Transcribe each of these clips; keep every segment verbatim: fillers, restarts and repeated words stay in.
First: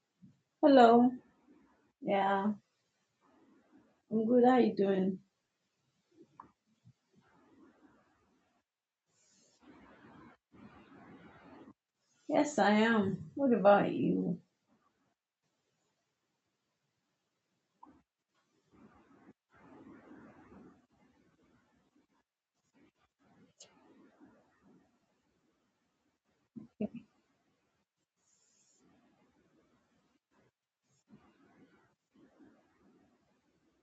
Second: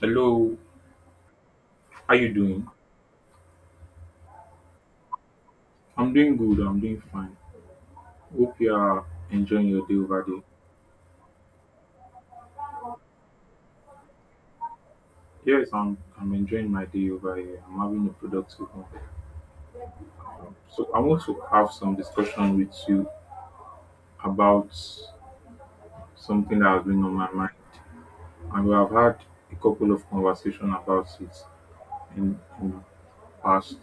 Hello, Hello. how you Yeah, doing? I'm good. How you doing? I'm doing good. I'm doing fine. Hope you are enjoying your day over there. Yes, I am. What about you? Yes, I'm. I'm enjoying my day over here. I'm having a productive one. So I want to have some discussion with you about something that has been on my mind, and we have had a couple of conversation about it in, in the past.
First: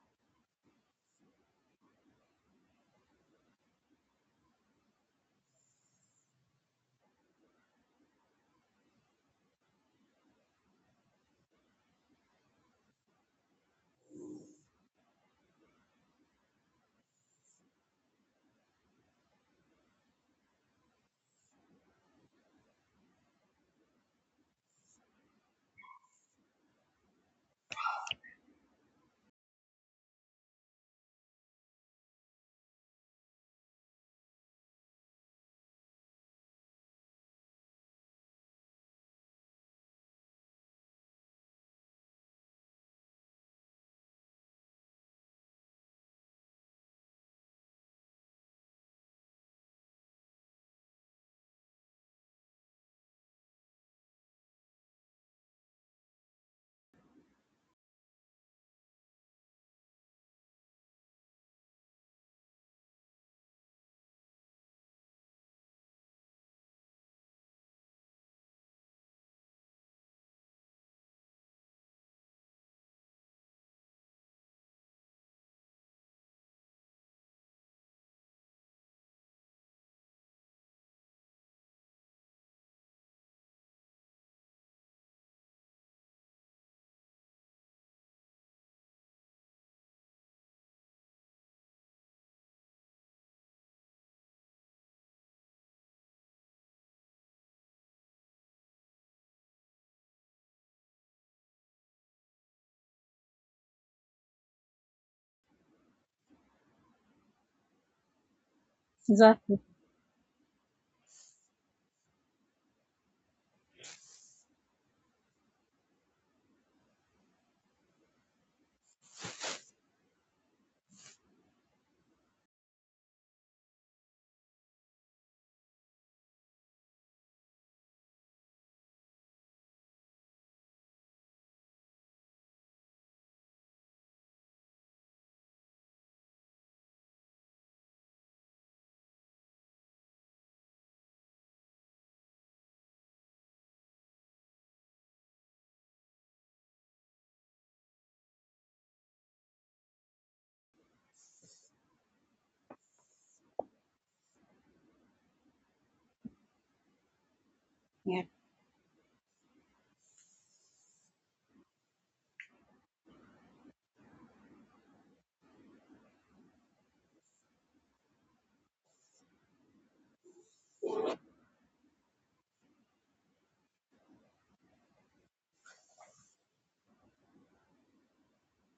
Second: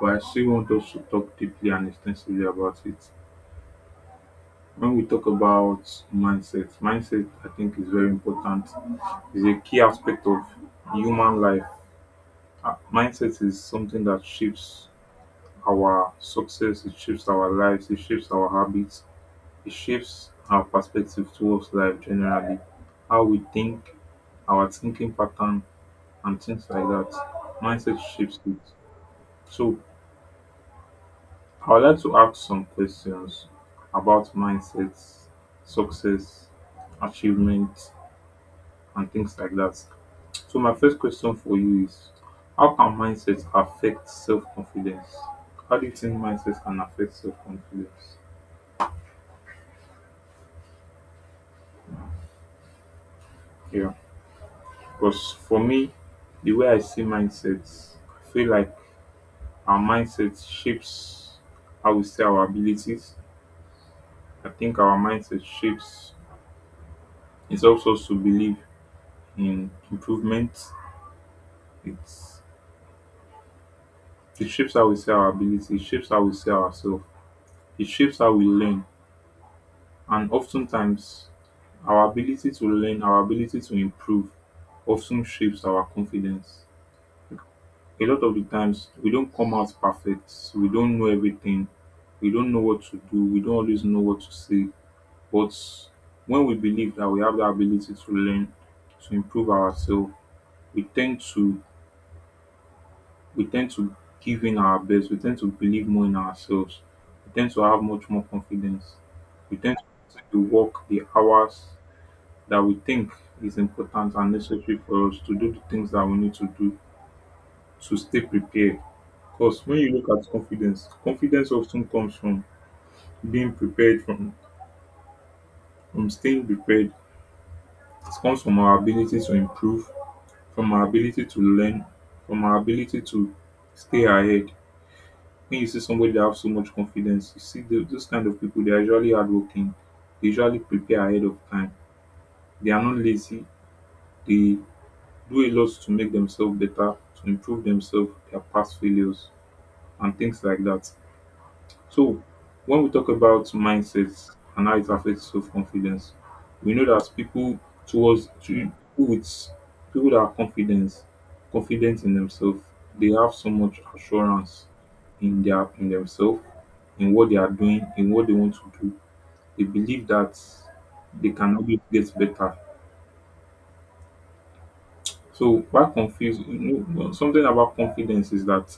But I still want us to talk deeply and extensively about it. When we talk about mindset, mindset I think is very important. Is a key aspect of human life. Uh, Mindset is something that shapes our success, it shapes our lives, it shapes our habits, it shapes our perspective towards life generally. How we think, our thinking pattern, and things like that. Mindset shapes it. So, I would like to ask some questions about mindset, success, achievement and things like that. So my first question for you is how can mindset affect self-confidence? How do you think mindset can affect self-confidence? Yeah. Because for me, the way I see mindsets, I feel like our mindset shapes how we see our abilities. I think our mindset shapes it helps us to believe in improvement. It's it shapes how we see our abilities. It shapes how we see ourselves, it shapes how we learn. And oftentimes, our ability to learn, our ability to improve often shapes our confidence. A lot of the times, we don't come out perfect, we don't know everything, we don't know what to do, we don't always know what to say. But when we believe that we have the ability to learn, to improve ourselves, we tend to we tend to give in our best, we tend to believe more in ourselves, we tend to have much more confidence, we Exactly. tend to do the work the hours that we think is important and necessary for us to do the things that we need to do to stay prepared. Because when you look at confidence, confidence often comes from being prepared, from, from staying prepared. It comes from our ability to improve, from our ability to learn, from our ability to stay ahead. When you see somebody that has so much confidence, you see tho- those kind of people, they are usually hardworking, they usually prepare ahead of time, they are not lazy, they do a lot to make themselves better, to improve themselves, their past failures, and things like that. So, when we talk about mindsets and how it affects self confidence, we know that people Yeah, towards to with people that are confident, confident in themselves, they have so much assurance in their in themselves, in what they are doing, in what they want to do. They believe that they can always get better. So why confused? You know, something about confidence is that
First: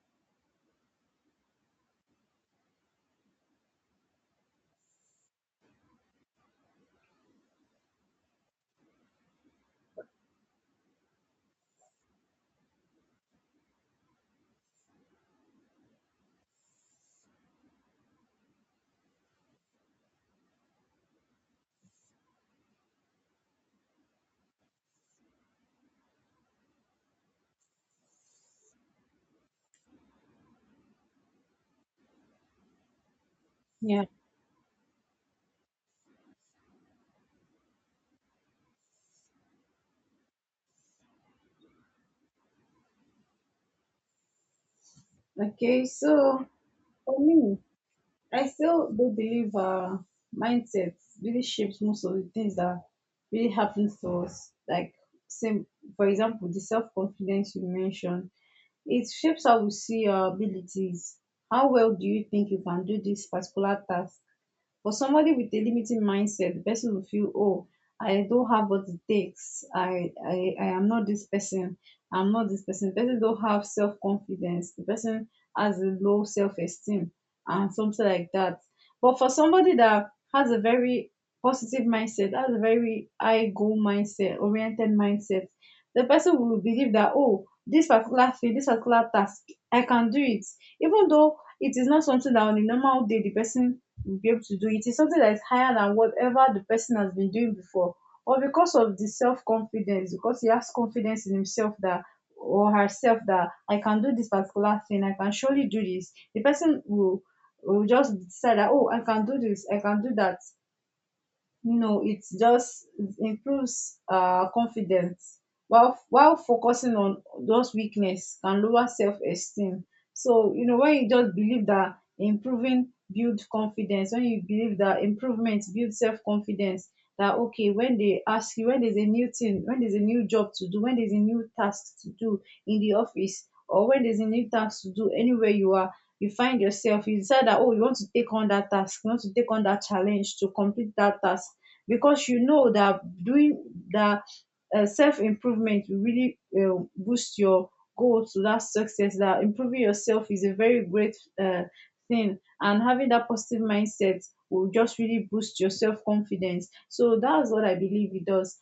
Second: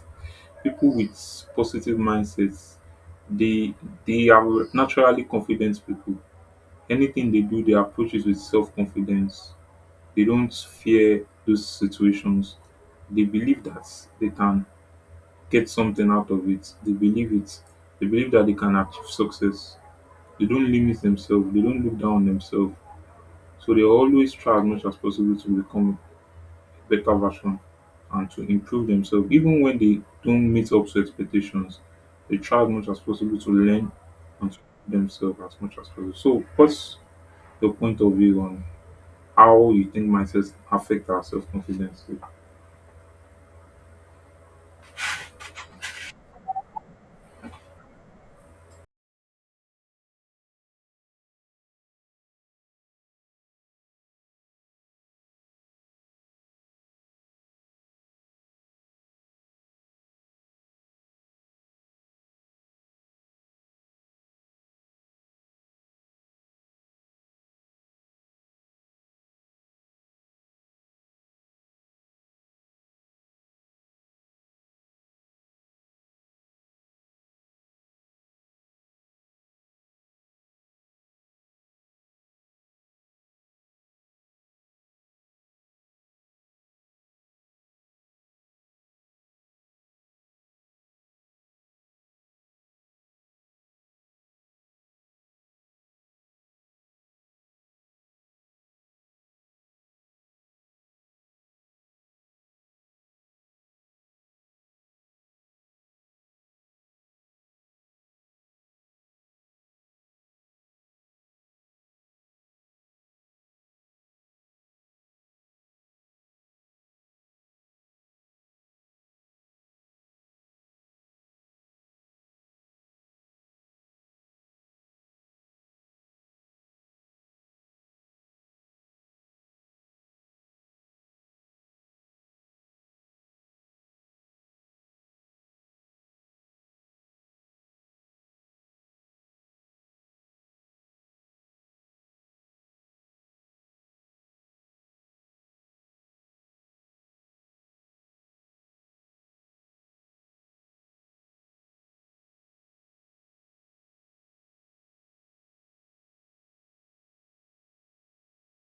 people with positive mindsets they they are naturally confident people, anything they do they approach it with self-confidence, they don't fear those situations, they believe that they can get something out of it, they believe it, they believe that they can achieve success, they don't limit themselves, they don't look down on themselves, so they always try as much as possible to become better version and to improve themselves. Even when they don't meet up to expectations, they try as much as possible to learn yeah. and to improve themselves as much as possible. So, what's your point of view on how you think mindsets affect our self confidence? Okay, so for me, I still do believe uh mindset really shapes most of the things that really happens to us. Like same, for example, the self-confidence you mentioned. It shapes how we see our abilities. How well do you think you can do this particular task? For somebody with a limiting mindset, the person will feel, oh, I don't have what it takes. I, I, I am not this person. I'm not this person. The person don't have self confidence. The person has a low self esteem and something like that. But for somebody that has a very positive mindset, has a very high goal mindset, oriented mindset, the person will believe that, oh, this particular thing, this particular task, I can do it. Even though it is not something that on a normal day the person will be able to do it. It's something that is higher than whatever the person has been doing before, or because of the self confidence, because he has confidence in himself that or herself that I can do this particular thing, I can surely do this, the person will will just decide that oh I can do this, I can do that, you know, it just improves uh, confidence while while focusing on those weakness can lower self-esteem. So, you know, when you just believe that improving build confidence, when you believe that improvement build self-confidence, that okay, when they ask you, when there's a new thing, when there's a new job to do, when there's a new task to do in the office, or when there's a new task to do anywhere you are, you find yourself, you decide that, oh, you want to take on that task, you want to take on that challenge to complete that task because you know that doing that uh, self improvement will really uh, boost your goal to that success. That improving yourself is a very great uh, thing, and having that positive mindset will just really boost your self confidence. So that's what I believe it does.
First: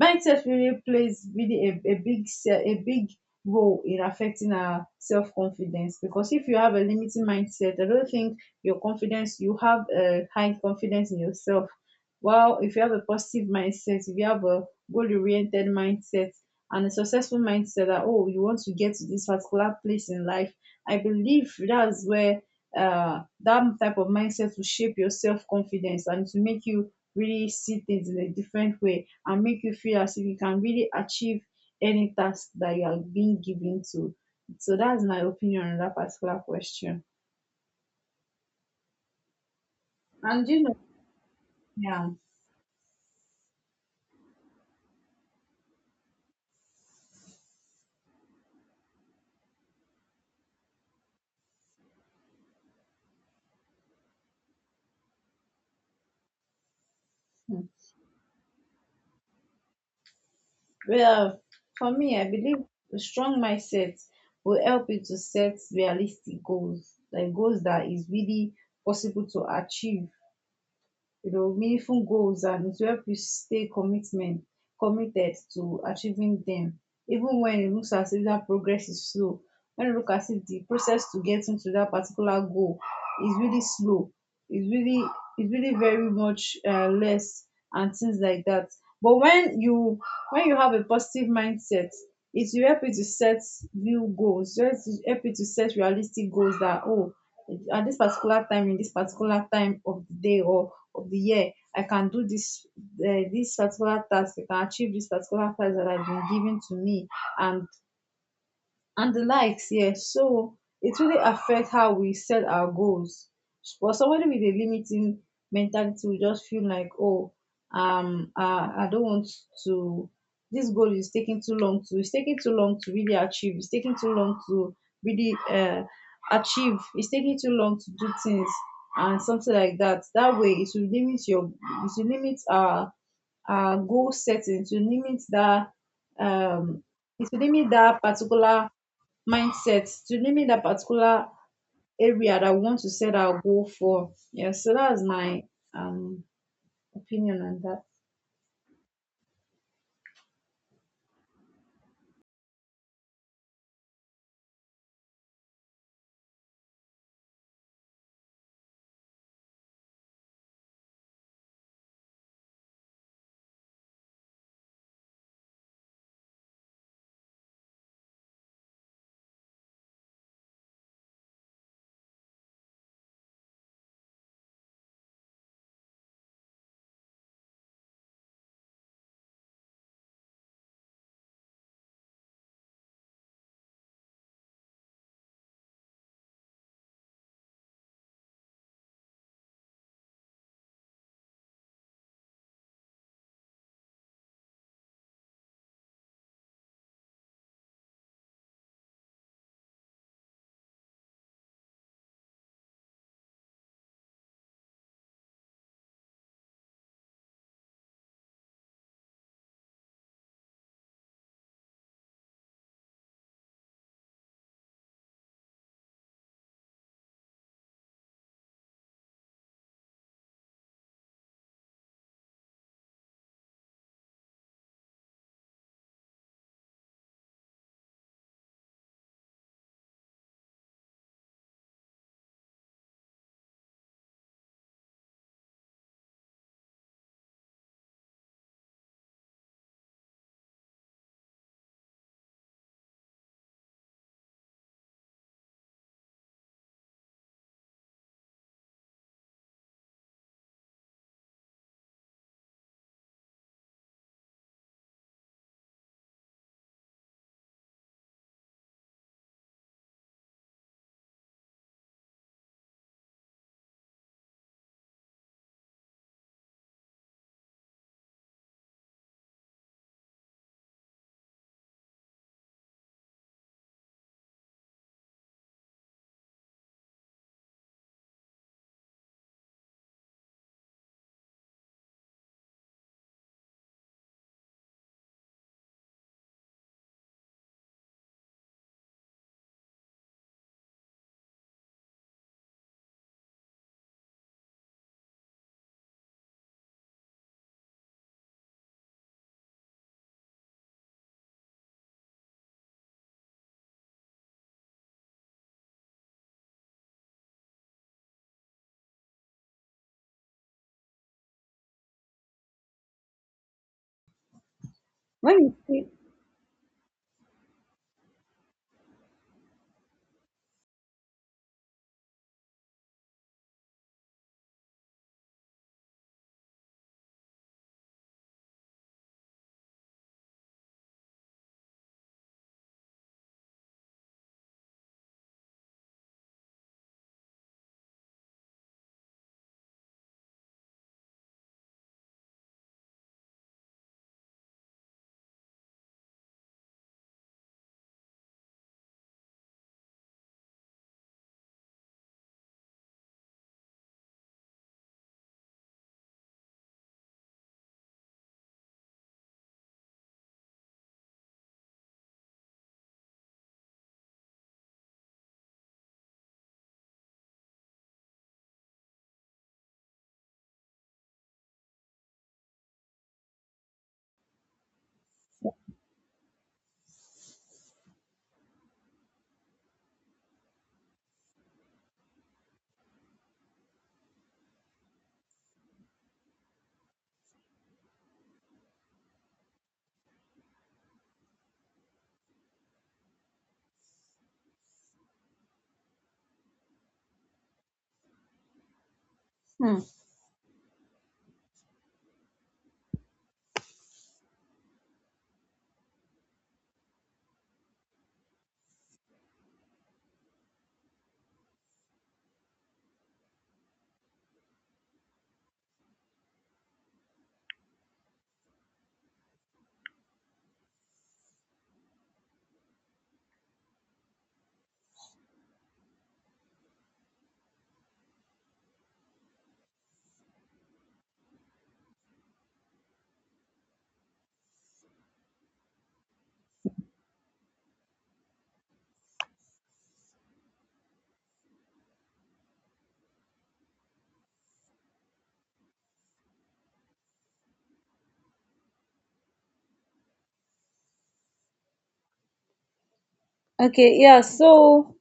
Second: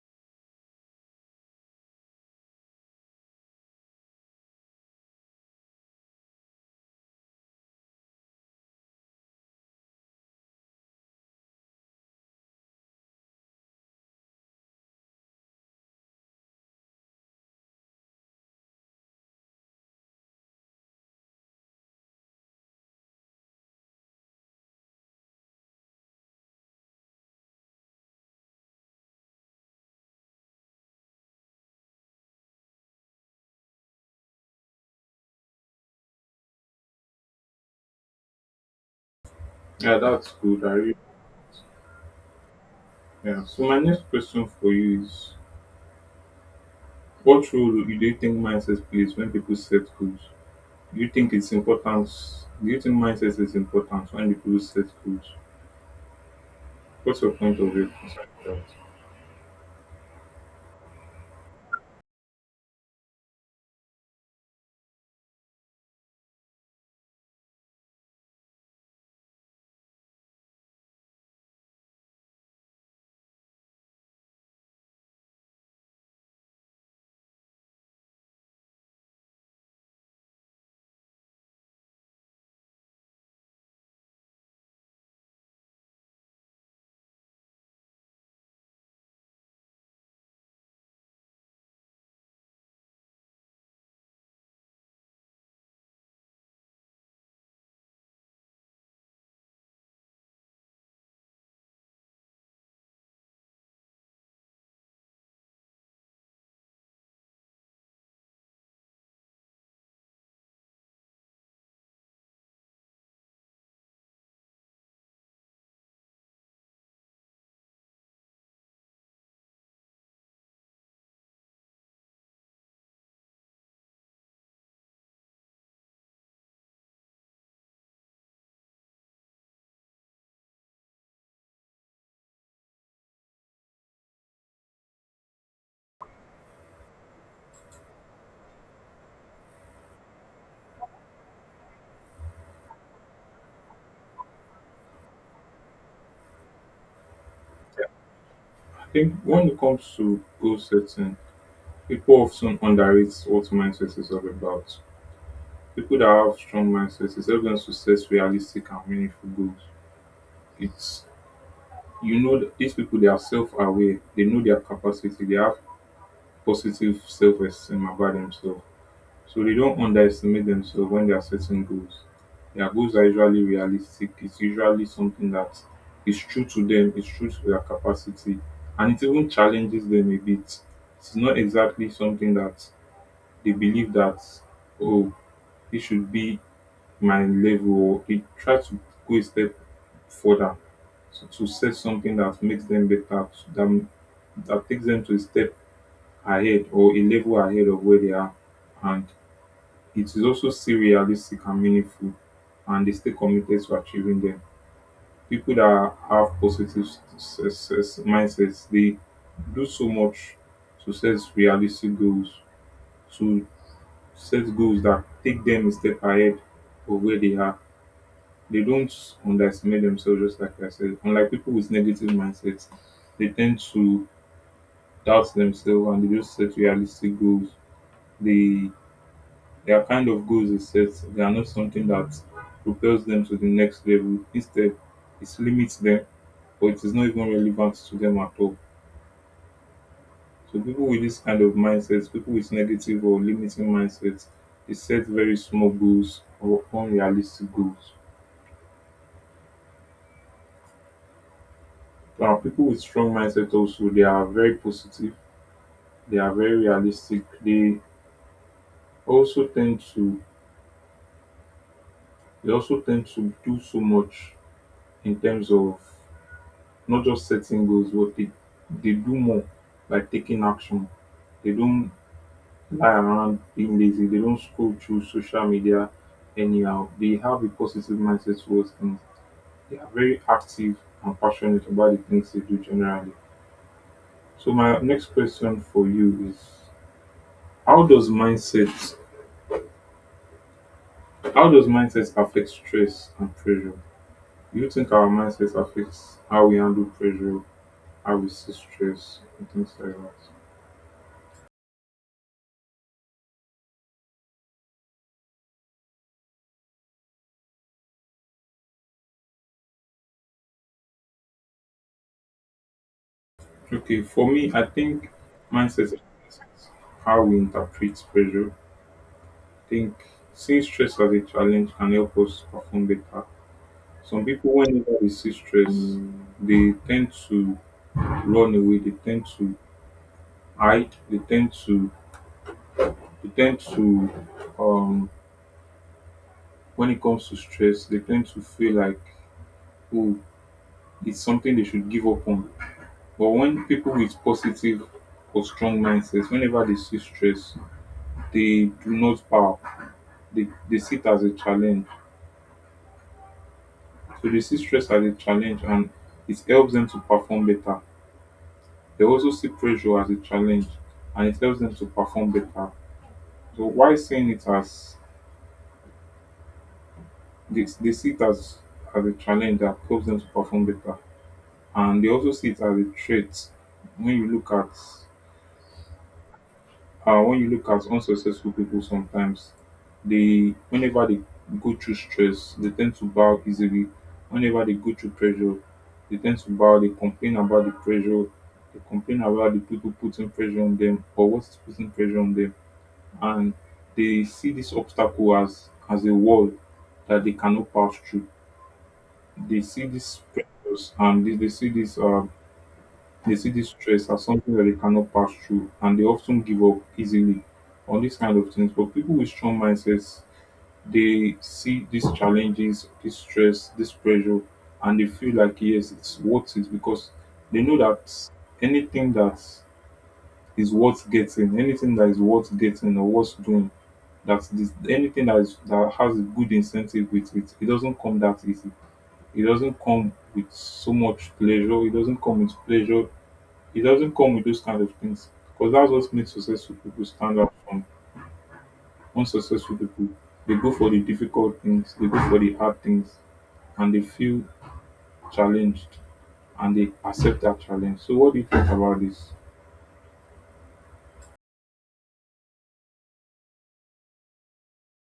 Mindset really plays really a, a big se- a big role in affecting our self confidence because if you have a limiting mindset, I don't think your confidence you have a high confidence in yourself. While if you have a positive mindset, if you have a goal oriented mindset and a successful mindset that oh you want to get to this particular place in life, I believe that's where uh, that type of mindset will shape your self confidence and to make you really see things in a different way and make you feel as if you can really achieve any task that you are being given to. So that's my opinion on that particular question. Yeah, that's And you good. I know, really, yeah, yeah. So, my next question for you is what role do you think mindset plays when people set goals? Do you think it's important? Do you think mindset is important when people set goals? What's your point hmm. of view concerning that? Well, for me, I believe a strong mindset will help you to set realistic goals, like goals that is really possible to achieve, you know, meaningful goals, and it will help you stay commitment committed to achieving them even when it looks as if that progress is slow, when you look as if the process to getting to that particular goal is really slow, is really is really very much uh, less and things like that. But when you when you have a positive mindset, it will help you to set new goals, it will help you to set realistic goals that oh, at this particular time, in this particular time of the day or of the year, I can do this, uh, this particular task, I can achieve this particular prize that has been given to me, and and the likes. Yes, so it really affects how we set our goals. For somebody with a limiting mentality will just feel like oh, um uh, I don't want to, this goal is taking too long to, it's taking too long to really achieve, it's taking too long to really uh, achieve, it's taking too long to do things and something like that. That way it will limit your, it will limit our our goal setting. It will limit that um it will limit that particular mindset, to limit that particular area that we want to set our goal for. Yeah, so that's my um opinion on that. I think when it comes to goal setting, people often underrate what mindset is all about. People that have strong mindsets is help them to set realistic and meaningful goals. It's you know that these people they are self aware, they know their capacity, they have positive self esteem about themselves. So they don't underestimate themselves when they are setting goals. Their goals are usually realistic. It's usually something that is true to them, it's true to their capacity, and it even challenges them a bit. It's not exactly something that they believe that, oh, it should be my level, or they try to go a step further to, to set something that makes them better, that, that takes them to a step ahead or a level ahead of where they are. And it is also still realistic and meaningful and they stay committed to achieving them. People that have positive success mindsets, they do so much to set realistic goals, to set goals that take them a step ahead of where they are. They don't underestimate themselves, just like I said. Unlike people with negative mindsets, they tend to doubt themselves and they just set realistic goals. They their kind of goals is set, they are not something that propels them to the next level. Instead, it limits them or it is not even relevant to them at all. So people with this kind of mindsets, people with negative or limiting mindsets, they set very small goals or unrealistic goals. Now people with strong mindset also they are very positive, they are very realistic, they also tend to they also tend to do so much in terms of not just setting goals, but they, they do more by taking action. They don't lie around being lazy. They don't scroll through social media anyhow. They have a positive mindset towards things. They are very active and passionate about the things they do generally. So my next question for you is how does mindset how does mindset affect stress and pressure? Do you think our mindset affects how we handle pressure, how we see stress and things like that? Okay, for me, I think When you see, mindset is how we interpret pressure. I think seeing stress as a challenge can help us perform better. Some people, whenever they see stress, they tend to run away. They tend to hide. They tend to they tend to um when it comes to stress, they tend to feel like oh, it's something they should give up on. But when people with positive or strong mindsets, whenever they see stress, they do not bow, they, they see it as a challenge. So they see stress as a challenge and it helps them to perform better. They also see pressure as a challenge and it helps them to perform better. So why seeing it as they, they see it as, as a challenge that helps them to perform better. And they also see it as a trait when you look at uh, when you look at unsuccessful people sometimes they whenever they go through stress they tend to bow easily, whenever they go through pressure they tend to bow, they complain about the pressure, they complain about the people putting pressure on them or what's putting pressure on them, and they see this obstacle as as a wall that they cannot pass through, they hmm, see these pressures and they, they see this uh they see this stress as something that they cannot pass through and they often give up easily on these kind of things. But people with strong mindsets, they see these challenges, this stress, this pressure, and they feel like, yes, it's worth it because they know that anything that is worth getting, anything that is worth getting or worth doing, that this anything that is that has a good incentive with it, it doesn't come that easy. It doesn't come with so much pleasure. It doesn't come with pleasure. It doesn't come with those kind of things because that's what makes successful people stand out from unsuccessful people. They go for the difficult things, they go for the hard things, and they feel challenged and they accept that challenge. So, what do you think about this? okay, yeah. So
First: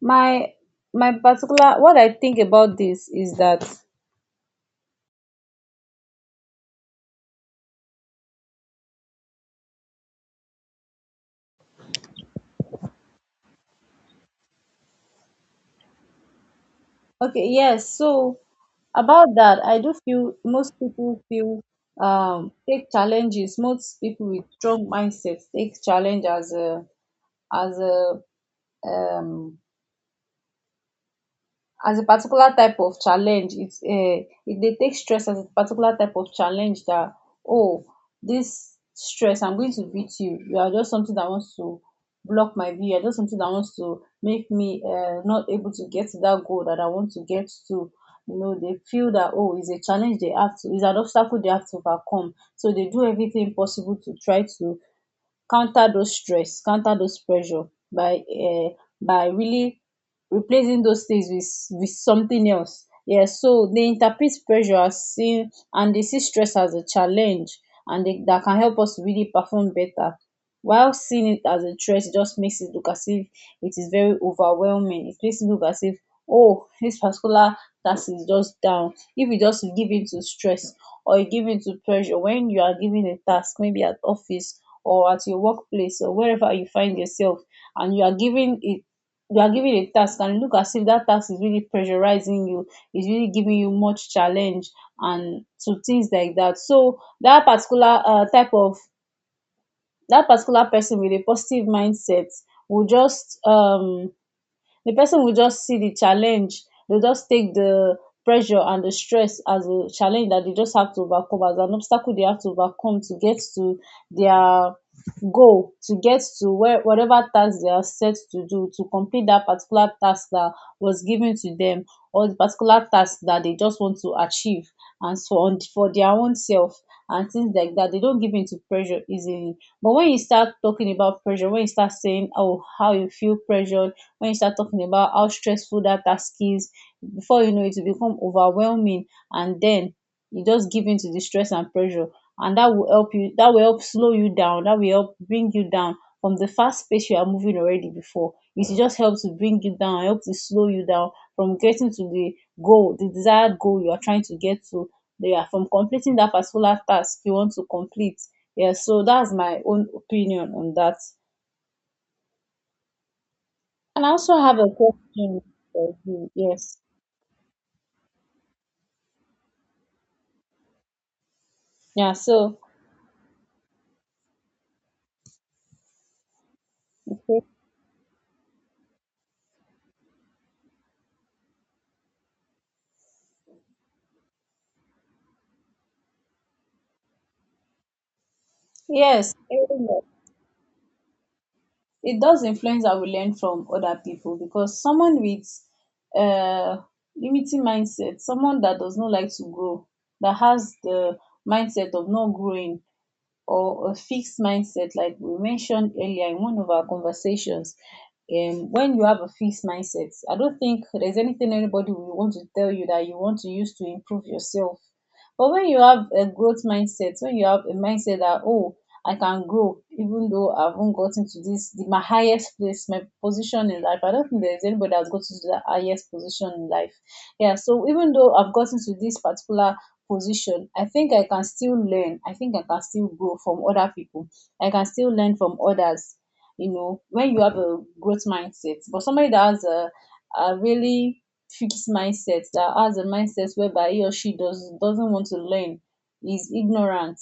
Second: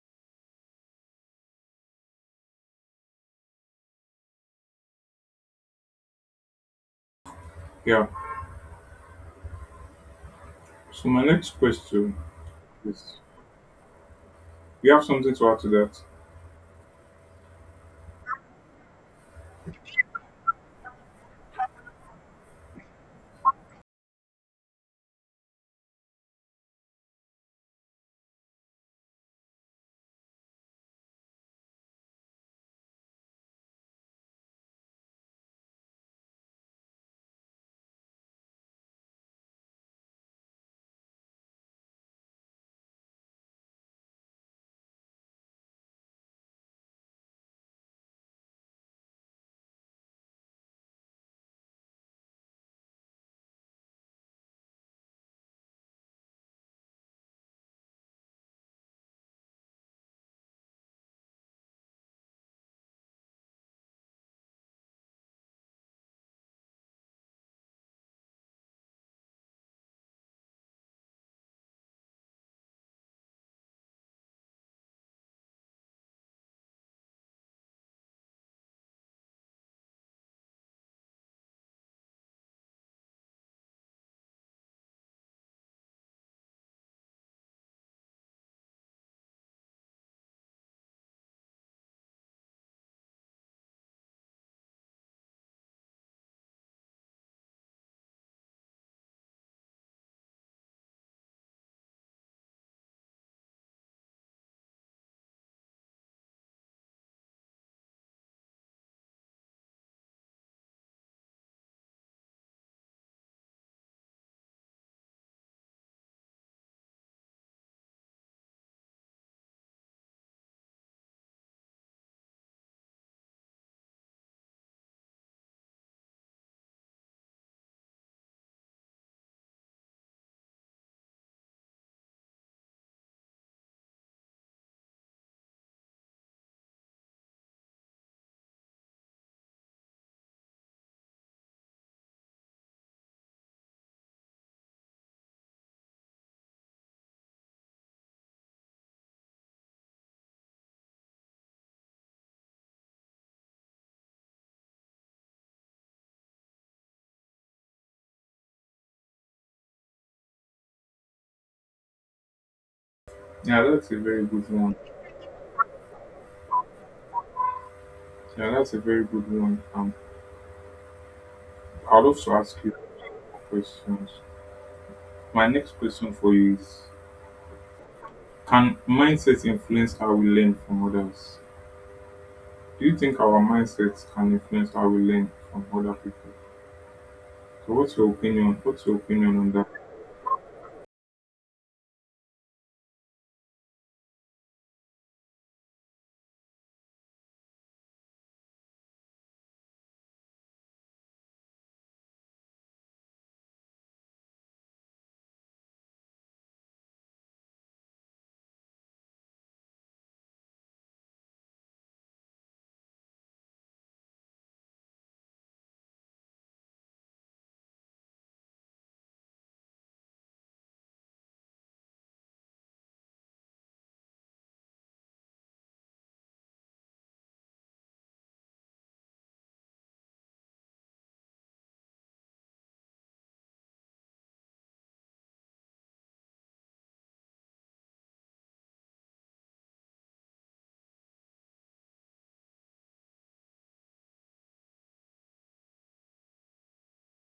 my my particular what I think about this is that Yeah. So, my next question is you have something to add to that? okay, yes. So about that, I do feel most people feel um take challenges. Most people with strong mindsets take challenge as a as a um as a particular type of challenge, it's uh, e dey take stress as a particular type of challenge that oh, this stress I'm going to beat you, you are just something that wants to block my view, you are just something that wants to make me uh not able to get to that goal that I want to get to. You know they feel that oh it's a challenge, they have to, it's an obstacle they have to overcome, so they do everything possible to try to counter those stress, counter those pressure by um by really replacing those things with with something else. Yeah, so they interpret pressure as seeing and they see stress as a challenge and they, that can help us really perform better. While seeing it as a threat, it just makes it look as if it is very overwhelming. It makes it look as if oh this particular task is just down. If you just give in to stress or you give in to pressure when you are given a task, maybe at office or at your workplace or wherever you find yourself, and you are giving it, you are given a task and look as if that task is really pressurizing you, is really giving you much challenge and to things like that, so that particular uh, type of, that particular person with a positive mindset will just um the person will just see the challenge, they'll just take the pressure and the stress as a challenge that they just have to overcome, as an obstacle they have to overcome to get to their goal, to get to where, whatever task they are set to do, to complete that particular task that was given to them or the particular task that they just want to achieve and so on for their own self and things like that. They don't give in to pressure easily, but when you start talking about pressure, when you start saying oh how you feel pressure, when you start talking about how stressful that task is, before you know it will become overwhelming, and then you just give in to the stress and pressure, and that will help you, that will help slow you down, that will help bring you down from the fast pace you are moving already before, it will just help to bring you down, help to slow you down from getting to the goal, the desired goal you are trying to get to, yeah, from completing that particular task you want to complete. Yeah, so that's my own opinion on that, Yeah, that's a and I very also good have a one. question for you. Yes. Yeah, that's a very good one. Um, I'd Yeah. also ask So, you more questions. My next question for you is okay. can mindset influence how we learn from others? Do you think our mindsets can influence how we learn from other people? So what's your opinion? What's your Yes, opinion on that? it does influence that we learn from other people, because someone with uh, limiting mindset, someone that does not like to grow, that has the mindset of not growing, or a fixed mindset, like we mentioned earlier in one of our conversations. Um, when you have a fixed mindset, I don't think there's anything anybody will want to tell you that you want to use to improve yourself. But when you have a growth mindset, when you have a mindset that, oh, I can grow even though I haven't gotten to this, the, my highest place, my position in life. I don't think there's anybody that's gotten to the highest position in life. Yeah, so even though I've gotten to this particular position, I think I can still learn, I think I can still grow from other people, I can still learn from others. You know, when you have a growth mindset, but somebody that has a, a really fixed mindset, that has a mindset whereby he or she does doesn't want to learn, is ignorant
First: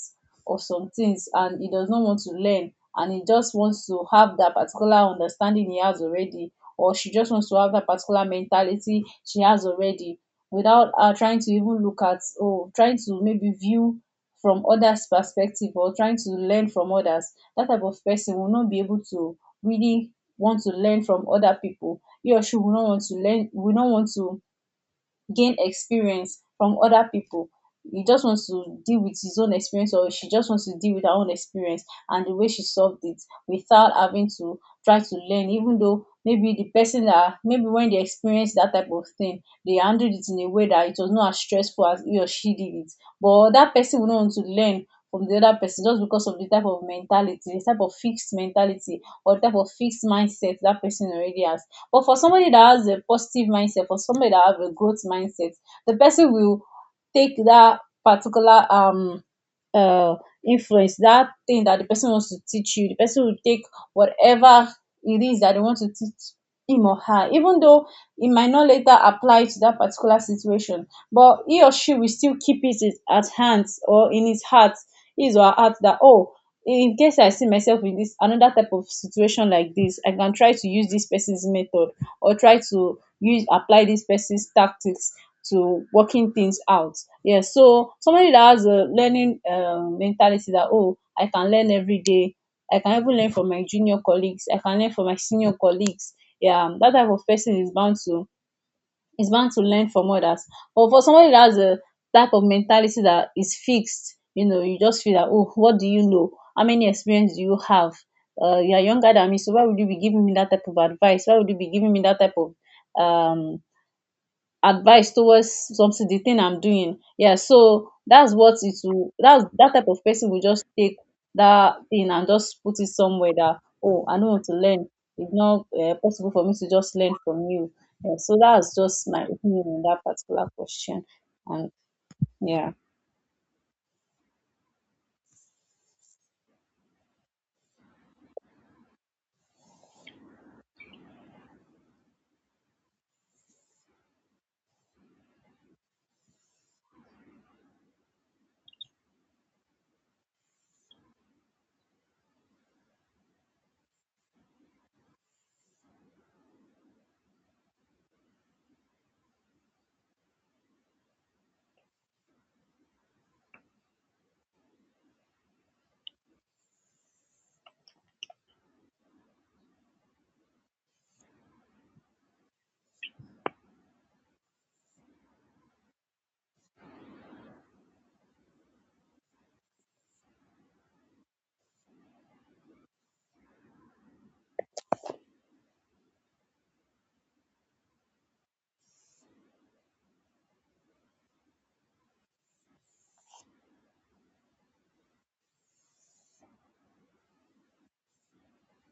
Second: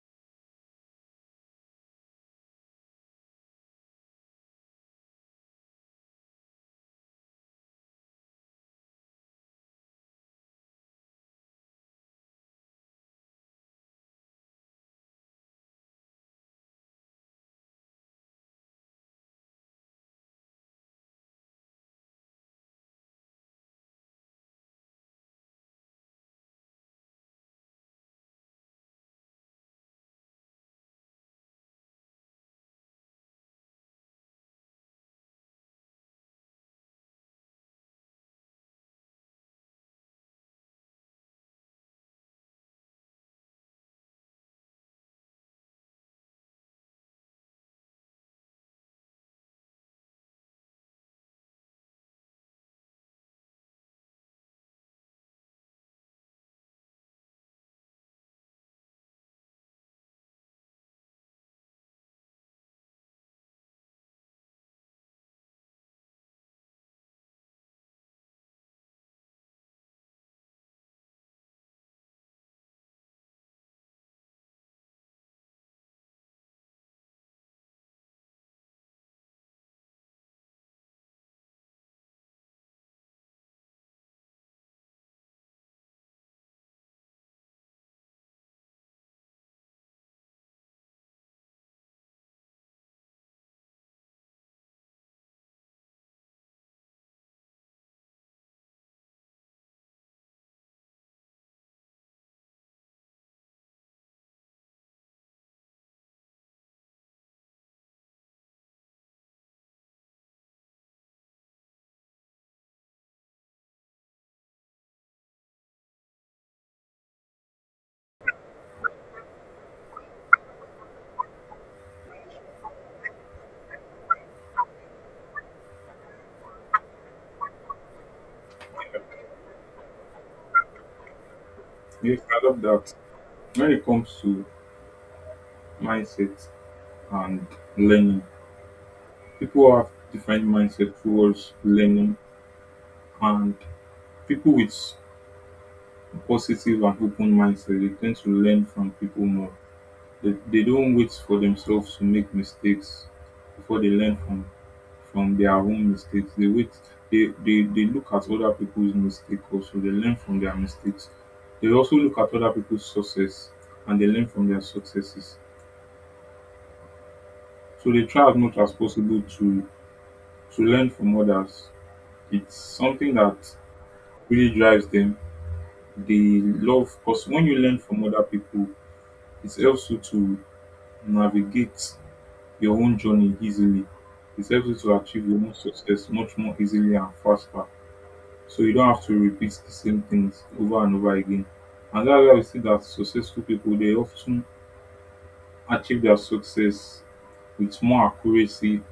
of some things, and he does not want to learn, and he just wants to have that particular understanding he has already, or she just wants to have that particular mentality she has already, without uh, trying to even look at, oh, trying to maybe view from others perspective or trying to learn from others, that type of person will not be able to really want to learn from other people, he or she will not want to learn, will not want to gain experience from other people. He just wants to deal with his own experience, or she just wants to deal with her own experience and the way she solved it without having to try to learn, even though maybe the person that maybe when they experience that type of thing, they handled it in a way that it was not as stressful as he or she did it. But that person would not want to learn from the other person just because of the type of mentality, the type of fixed mentality or type of fixed mindset that person already has. But for somebody that has a positive mindset, for somebody that have a growth mindset, the person will take that particular um uh, influence, that thing that the person wants to teach you. The person will take whatever it is that they want to teach him or her, even though it might not later apply to that particular situation, but he or she will still keep it at hand or in his heart, his or her heart that, oh, in case I see myself in this another type of situation like this, I can try to use this person's method or try to use apply this person's tactics to working things out. Yeah. So somebody that has a learning um, mentality that, oh, I can learn every day. I can even learn from my junior colleagues. I can learn from my senior colleagues. Yeah, um, that type of person is bound to is bound to learn from others. But for somebody that has a type of mentality that is fixed, you know, you just feel that, oh, what do you know? How many experience do you have? Uh, you are younger than me, so why would you be giving me that type of advice? Why would you be giving me that type of um advice towards something the thing I'm doing. Yeah, so that's what it will, that's that type of person will just take that thing and just put it somewhere that, oh, I know how to learn, it's not uh, possible for me to just learn from you. Yeah, so that's just my opinion on that particular question and Yes, I love yeah. that. When it comes to mindset and learning, people have different mindset towards learning and people with positive and open mindset, they tend to learn from people more. They, they don't wait for themselves to make mistakes before they learn from from their own mistakes they wait they, they they look at other people's mistakes, also they learn from their mistakes. They also look at other people's success and they learn from their successes, so they try as much as possible to to learn from others. It's something that really drives them. They love, because when you learn from other people, it helps you to navigate your own journey easily. It helps you to achieve your own success much more easily and faster. So you don't have to repeat the same things over and over again. And that's why we see that successful people they often achieve their success with more accuracy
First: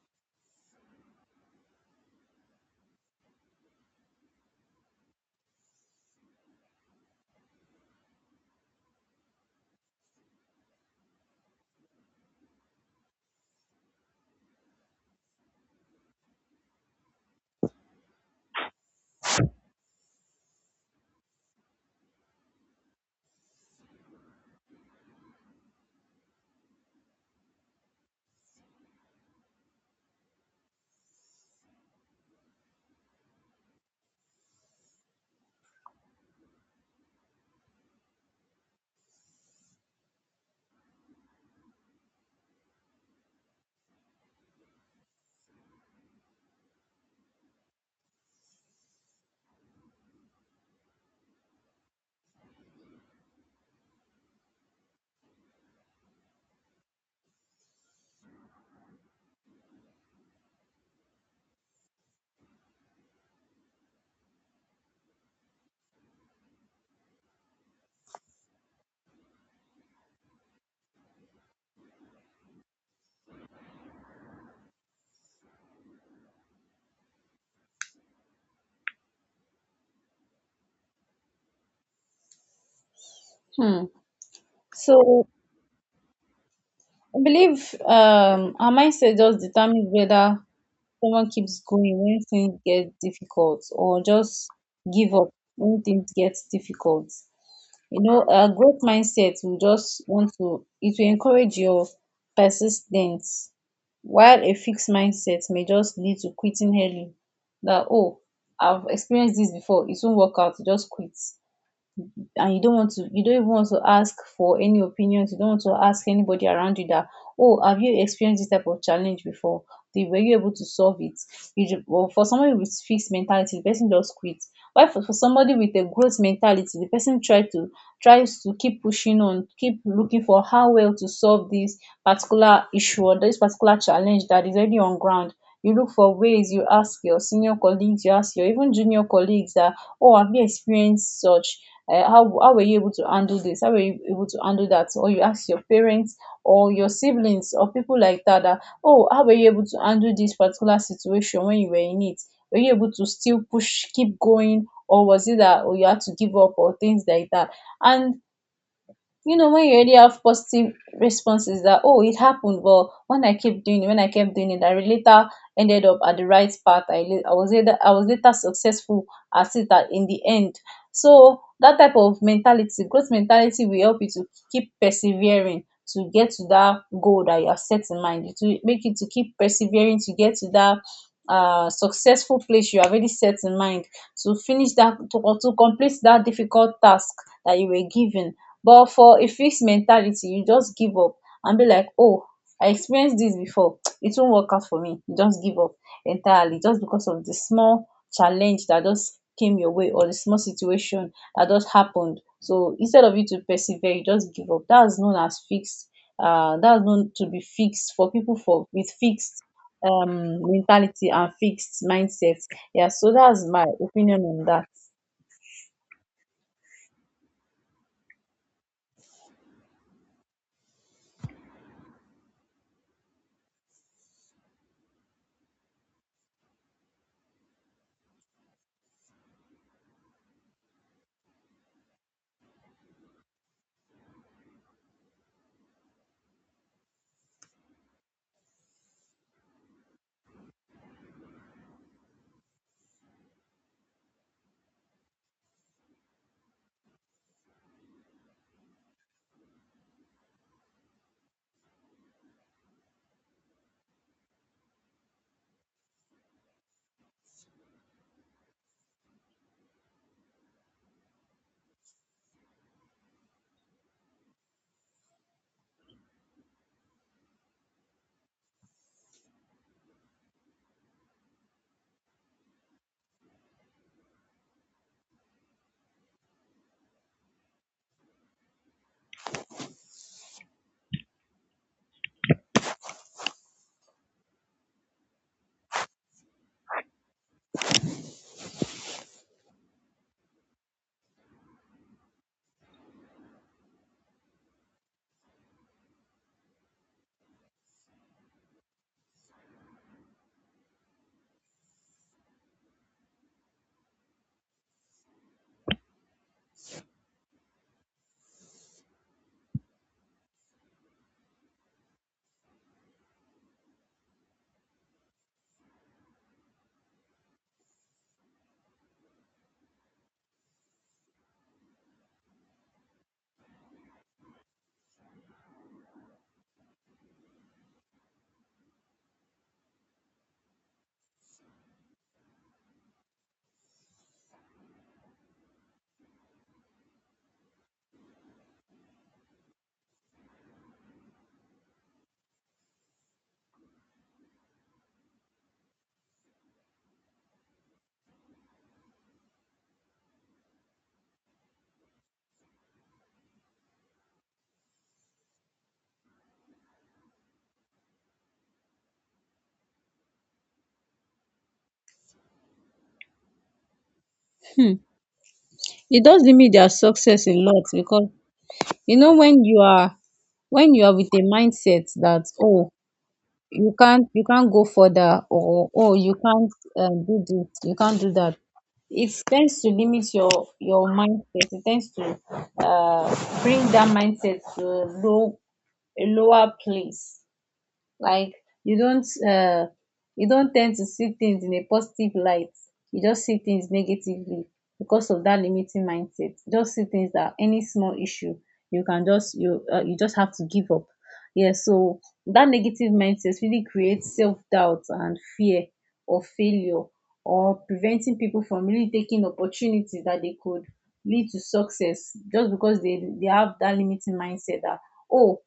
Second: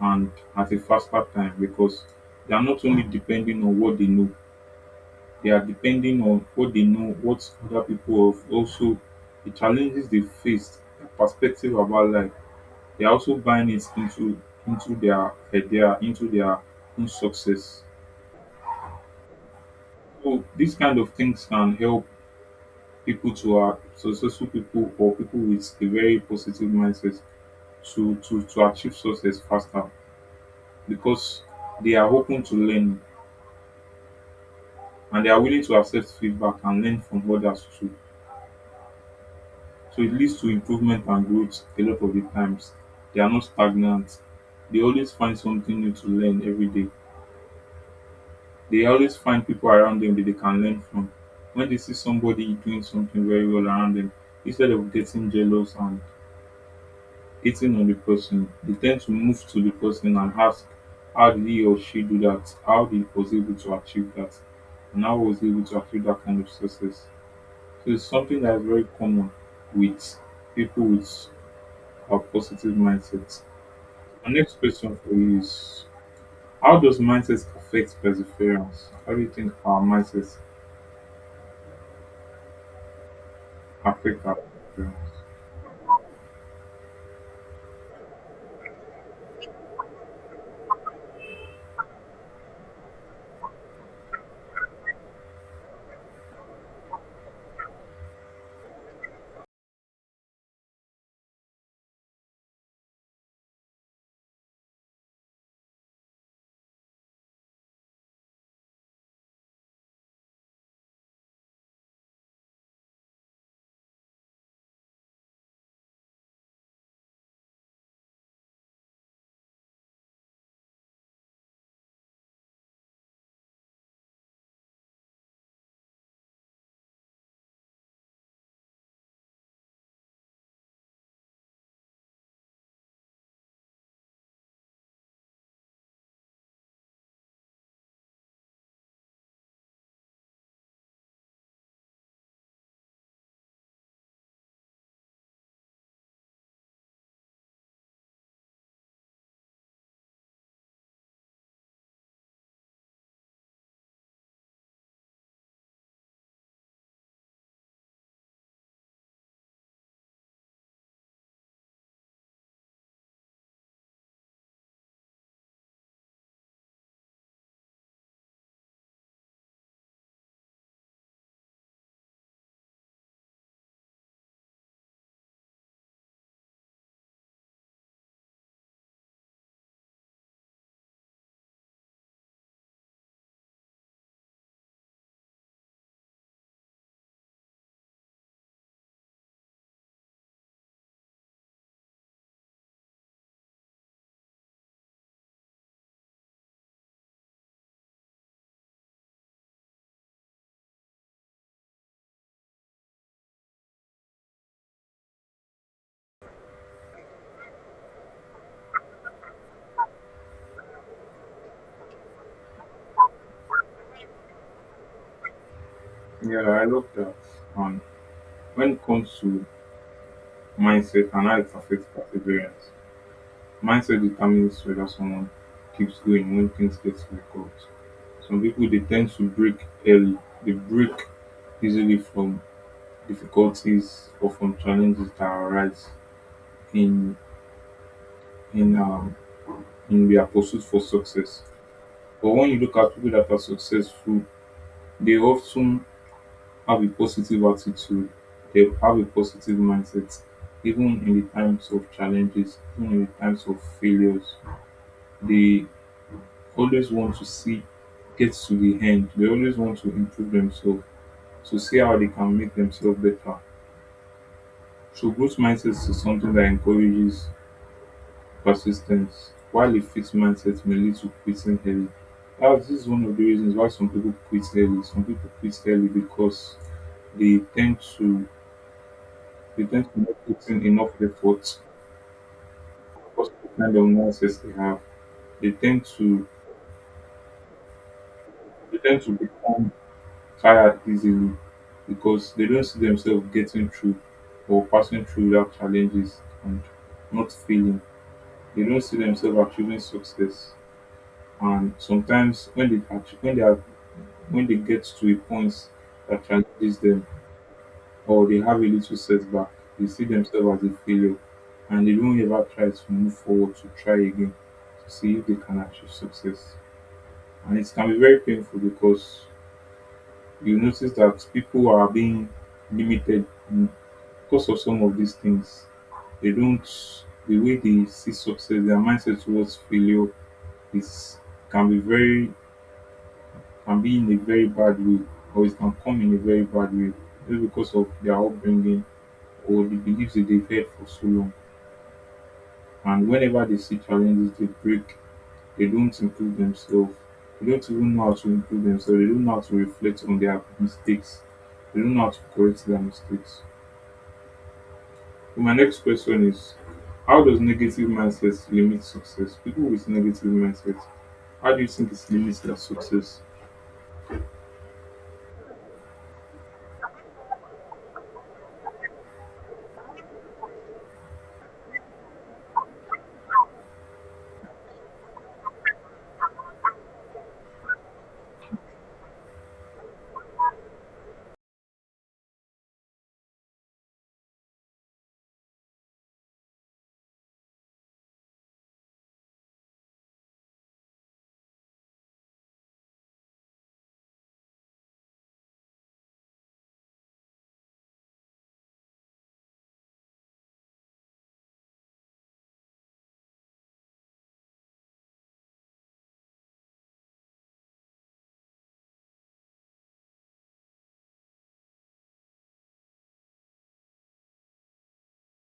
and at a faster time, because they are not only depending on what they know, they are depending on what they know, what other people have also, the challenges they faced, their perspective about life. They are also buying it into into their idea, into their own success. So these kind of things can help people to are successful people or people with a very positive mindset to to to achieve success faster, because they are open to learn and they are willing to accept feedback and learn from others too. So it leads to improvement and growth a lot of the times. They are not stagnant. They always find something new to learn every day. They always find people around them that they can learn from. When they see somebody doing something very well around them, instead of getting jealous and hitting on the person, they tend to move to the person and ask, how did he or she do that? How did was able to achieve that? And how was he able to achieve that kind of success? So it's something that is very common with people with a positive mindset. My next question for you is, how does mindset affect perseverance? How do you think our mindset Hmm. affect our perseverance? So I believe um our mindset just determines whether someone keeps going when things get difficult or just give up when things get difficult. You know, a growth mindset will just want to, it will encourage your persistence, while a fixed mindset may just lead to quitting early. That, oh, I've experienced this before, it won't work out, just quit, and you don't want to, you don't even want to ask for any opinions, you don't want to ask anybody around you that, oh, have you experienced this type of challenge before, the, were you able to solve it? You, ju- well, for somebody with fixed mentality the person just quit. Why for, for somebody with a growth mentality the person try to tries to keep pushing on, keep looking for how well to solve this particular issue or this particular challenge that is already on ground. You look for ways, you ask your senior colleagues, you ask your even junior colleagues that, oh, have you experienced such, uh, how how were you able to handle this? How were you able to handle that? Or you ask your parents or your siblings or people like that that, oh, how were you able to handle this particular situation when you were in it? Were you able to still push, keep going, or was it that, oh, you had to give up or things like that? And you know when you already have positive responses that, oh, it happened but when I kept doing it, when I kept doing it, I really later ended up at the right path. i, la- I was later, i was later successful at it, at, in the end. So that type of mentality, growth mentality will help you to keep persevering to get to that goal that you have set in mind. It will make you to keep persevering to get to that uh, successful place you have already set in mind, to finish that, to, to complete that difficult task that you were given. But for a fixed mentality you just give up and be like, oh, I experienced this before, it won't work out for me, you just give up entirely just because of the small challenge that just came your way or the small situation that just happened. So instead of you to persevere you just give up. That's known as fixed, uh that's known to be fixed for people, for with fixed um mentality and fixed mindset. Yeah, so that's my opinion on that. Yeah, I love that. And when it comes to mindset and how it affects perseverance, mindset determines whether someone keeps going when things get difficult. Some people they tend to break early. They break easily from difficulties or from challenges that arise in in um in their pursuit for success. But when you look at people that are successful, they often have a positive attitude. They have a positive mindset, even in the times of challenges, even in the times of failures. They always want to see get to the end. They always want to improve themselves to see how they can make themselves better. So growth mindset is something that encourages persistence, while a fixed mindset may lead to quitting early. Now, this is one of the reasons why some people quit early. Some people quit early because they tend to they tend to not put in enough effort because of the kind of mindset they have. They tend to they tend to become tired easily, because they don't see themselves getting through or passing through without challenges and not failing. They don't see themselves achieving success. And sometimes when they achieve, when they are, when they get to a point that challenges them or they have a little setback, they see themselves as a failure, and they don't ever try to move forward to try again to see if they can achieve success. And it can be very painful, because you notice that people are being limited because of some of these things. They don't the way they see success, their mindset towards failure is can be very can be in a very bad way, or it can come in a very bad way, just because of their upbringing or the beliefs that they've had for so long. And whenever they see challenges, they break. They don't improve themselves. They don't even know how to improve themselves. They don't know how to reflect on their mistakes. They don't know how to correct their mistakes. My next question is, how does negative mindset limit success? People with negative mindset, how do you think it limits their success? Hmm. It does limit their success a lot because, you know, when you are, when you are with a mindset that, oh, you can't, you can't go further, or, oh, you can't um, do this, you can't do that, it tends to limit your your mindset, it tends to uh, bring that mindset to a low, a lower place, like you don't uh, you don't tend to see things in a positive light, you just see things negatively because of that limiting mindset, just see things that any small issue you can just you uh, you just have to give up. Yeah, so that negative mindset really creates self-doubt and fear of failure, or preventing people from really taking opportunities that they could lead to success just because they they have that limiting mindset that, oh,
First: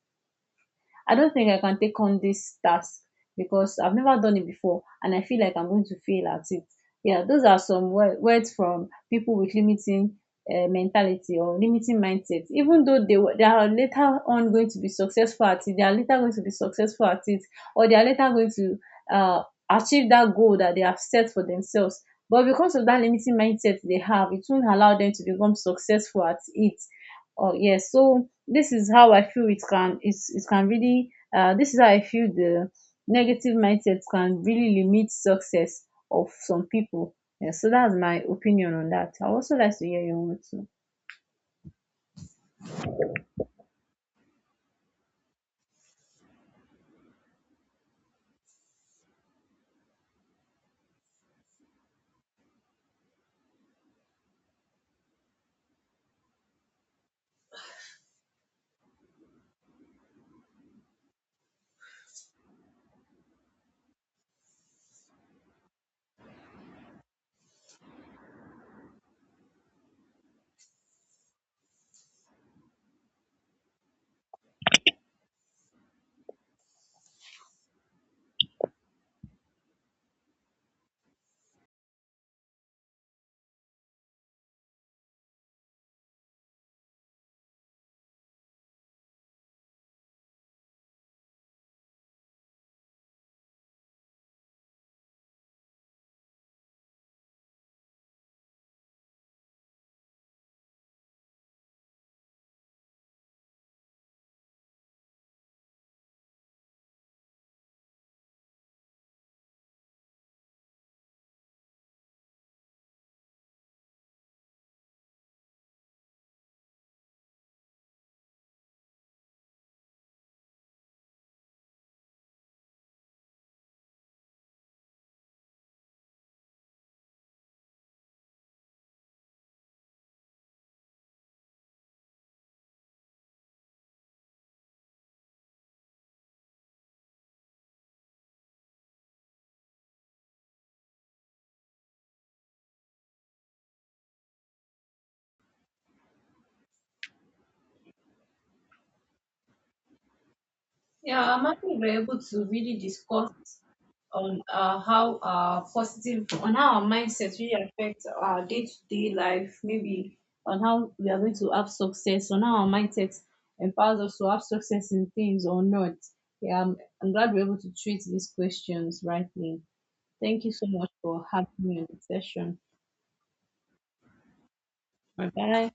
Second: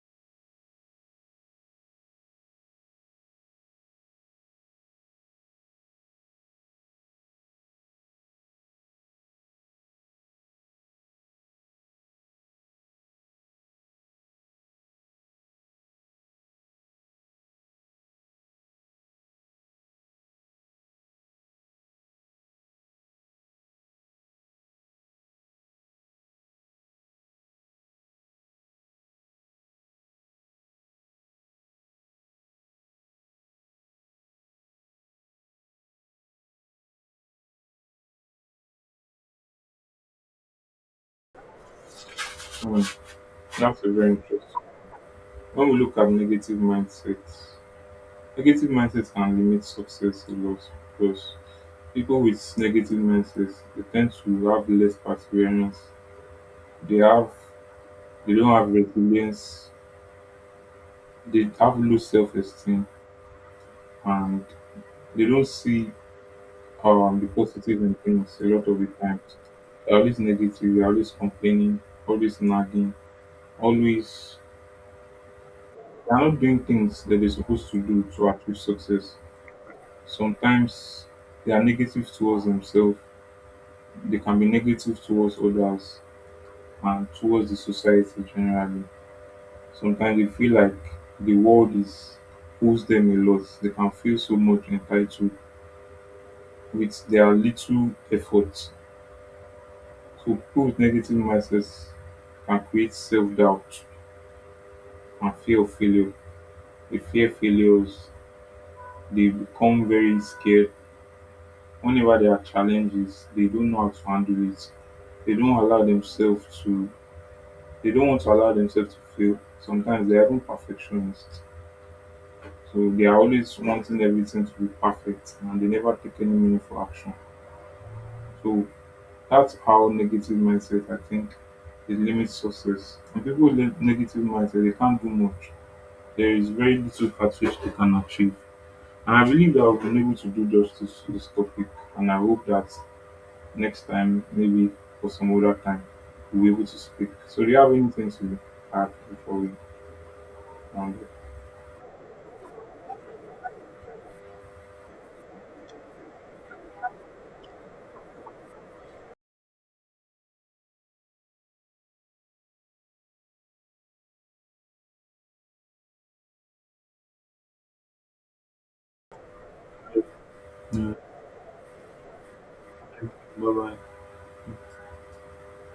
I don't think I can take on this task because I've never done it before and I feel like I'm going to fail at it. Yeah, those are some wo- words from people with limiting uh, mentality or limiting mindset. Even though they were, they are later on going to be successful at it, they are later going to be successful at it, or they are later going to uh, achieve that goal that they have set for themselves. But because of that limiting mindset they have, it won't allow them to become successful at it. Oh yes, so this is how I feel it can, it's, it can really uh, this is how I feel the negative mindset can really limit success of some people. Yeah, so that's my opinion on that. I also like to hear your own too. Hmm, that's a very interesting. When we look at negative mindset, negative mindset can limit success a lot, because people with negative mindsets they tend to have less perseverance. They have they don't have resilience. They have low self esteem, and they don't see um, the positive in things a lot of the times. They're always negative, they're always complaining, always nagging, always they're not doing things that they're supposed to do to achieve success. Sometimes they are negative towards themselves, they can be negative towards others and towards the society generally. Sometimes they feel like the world is owes them a lot. They can feel so much entitled with their little efforts. Coupled negative mindsets can create self-doubt and fear of failure. They fear failures. They become very scared. Whenever there are challenges, they don't know how to handle it. They don't allow themselves to. They don't want to allow themselves to fail. Sometimes they are even perfectionists. So they are always wanting everything to be perfect, and they never take any meaningful action. So that's how negative mindset, I think, it limits success. And people with negative mindset, they can't do much, there is very little Catfish they can achieve. And I believe that I've been able to do justice to this topic, and I hope that next time, maybe for some other time, we'll be able to speak. So, do you have anything to add before we round up? Yeah, I'm happy we were able to really discuss on uh, how uh, positive, on how our mindset really affects our day to day life, maybe on how we are going to have success, on how our mindset empowers us to have success in things or not. Yeah, I'm, I'm glad we are able to treat these questions rightly. Thank you so much Yeah. for having me on the session. Bye bye. Bye bye.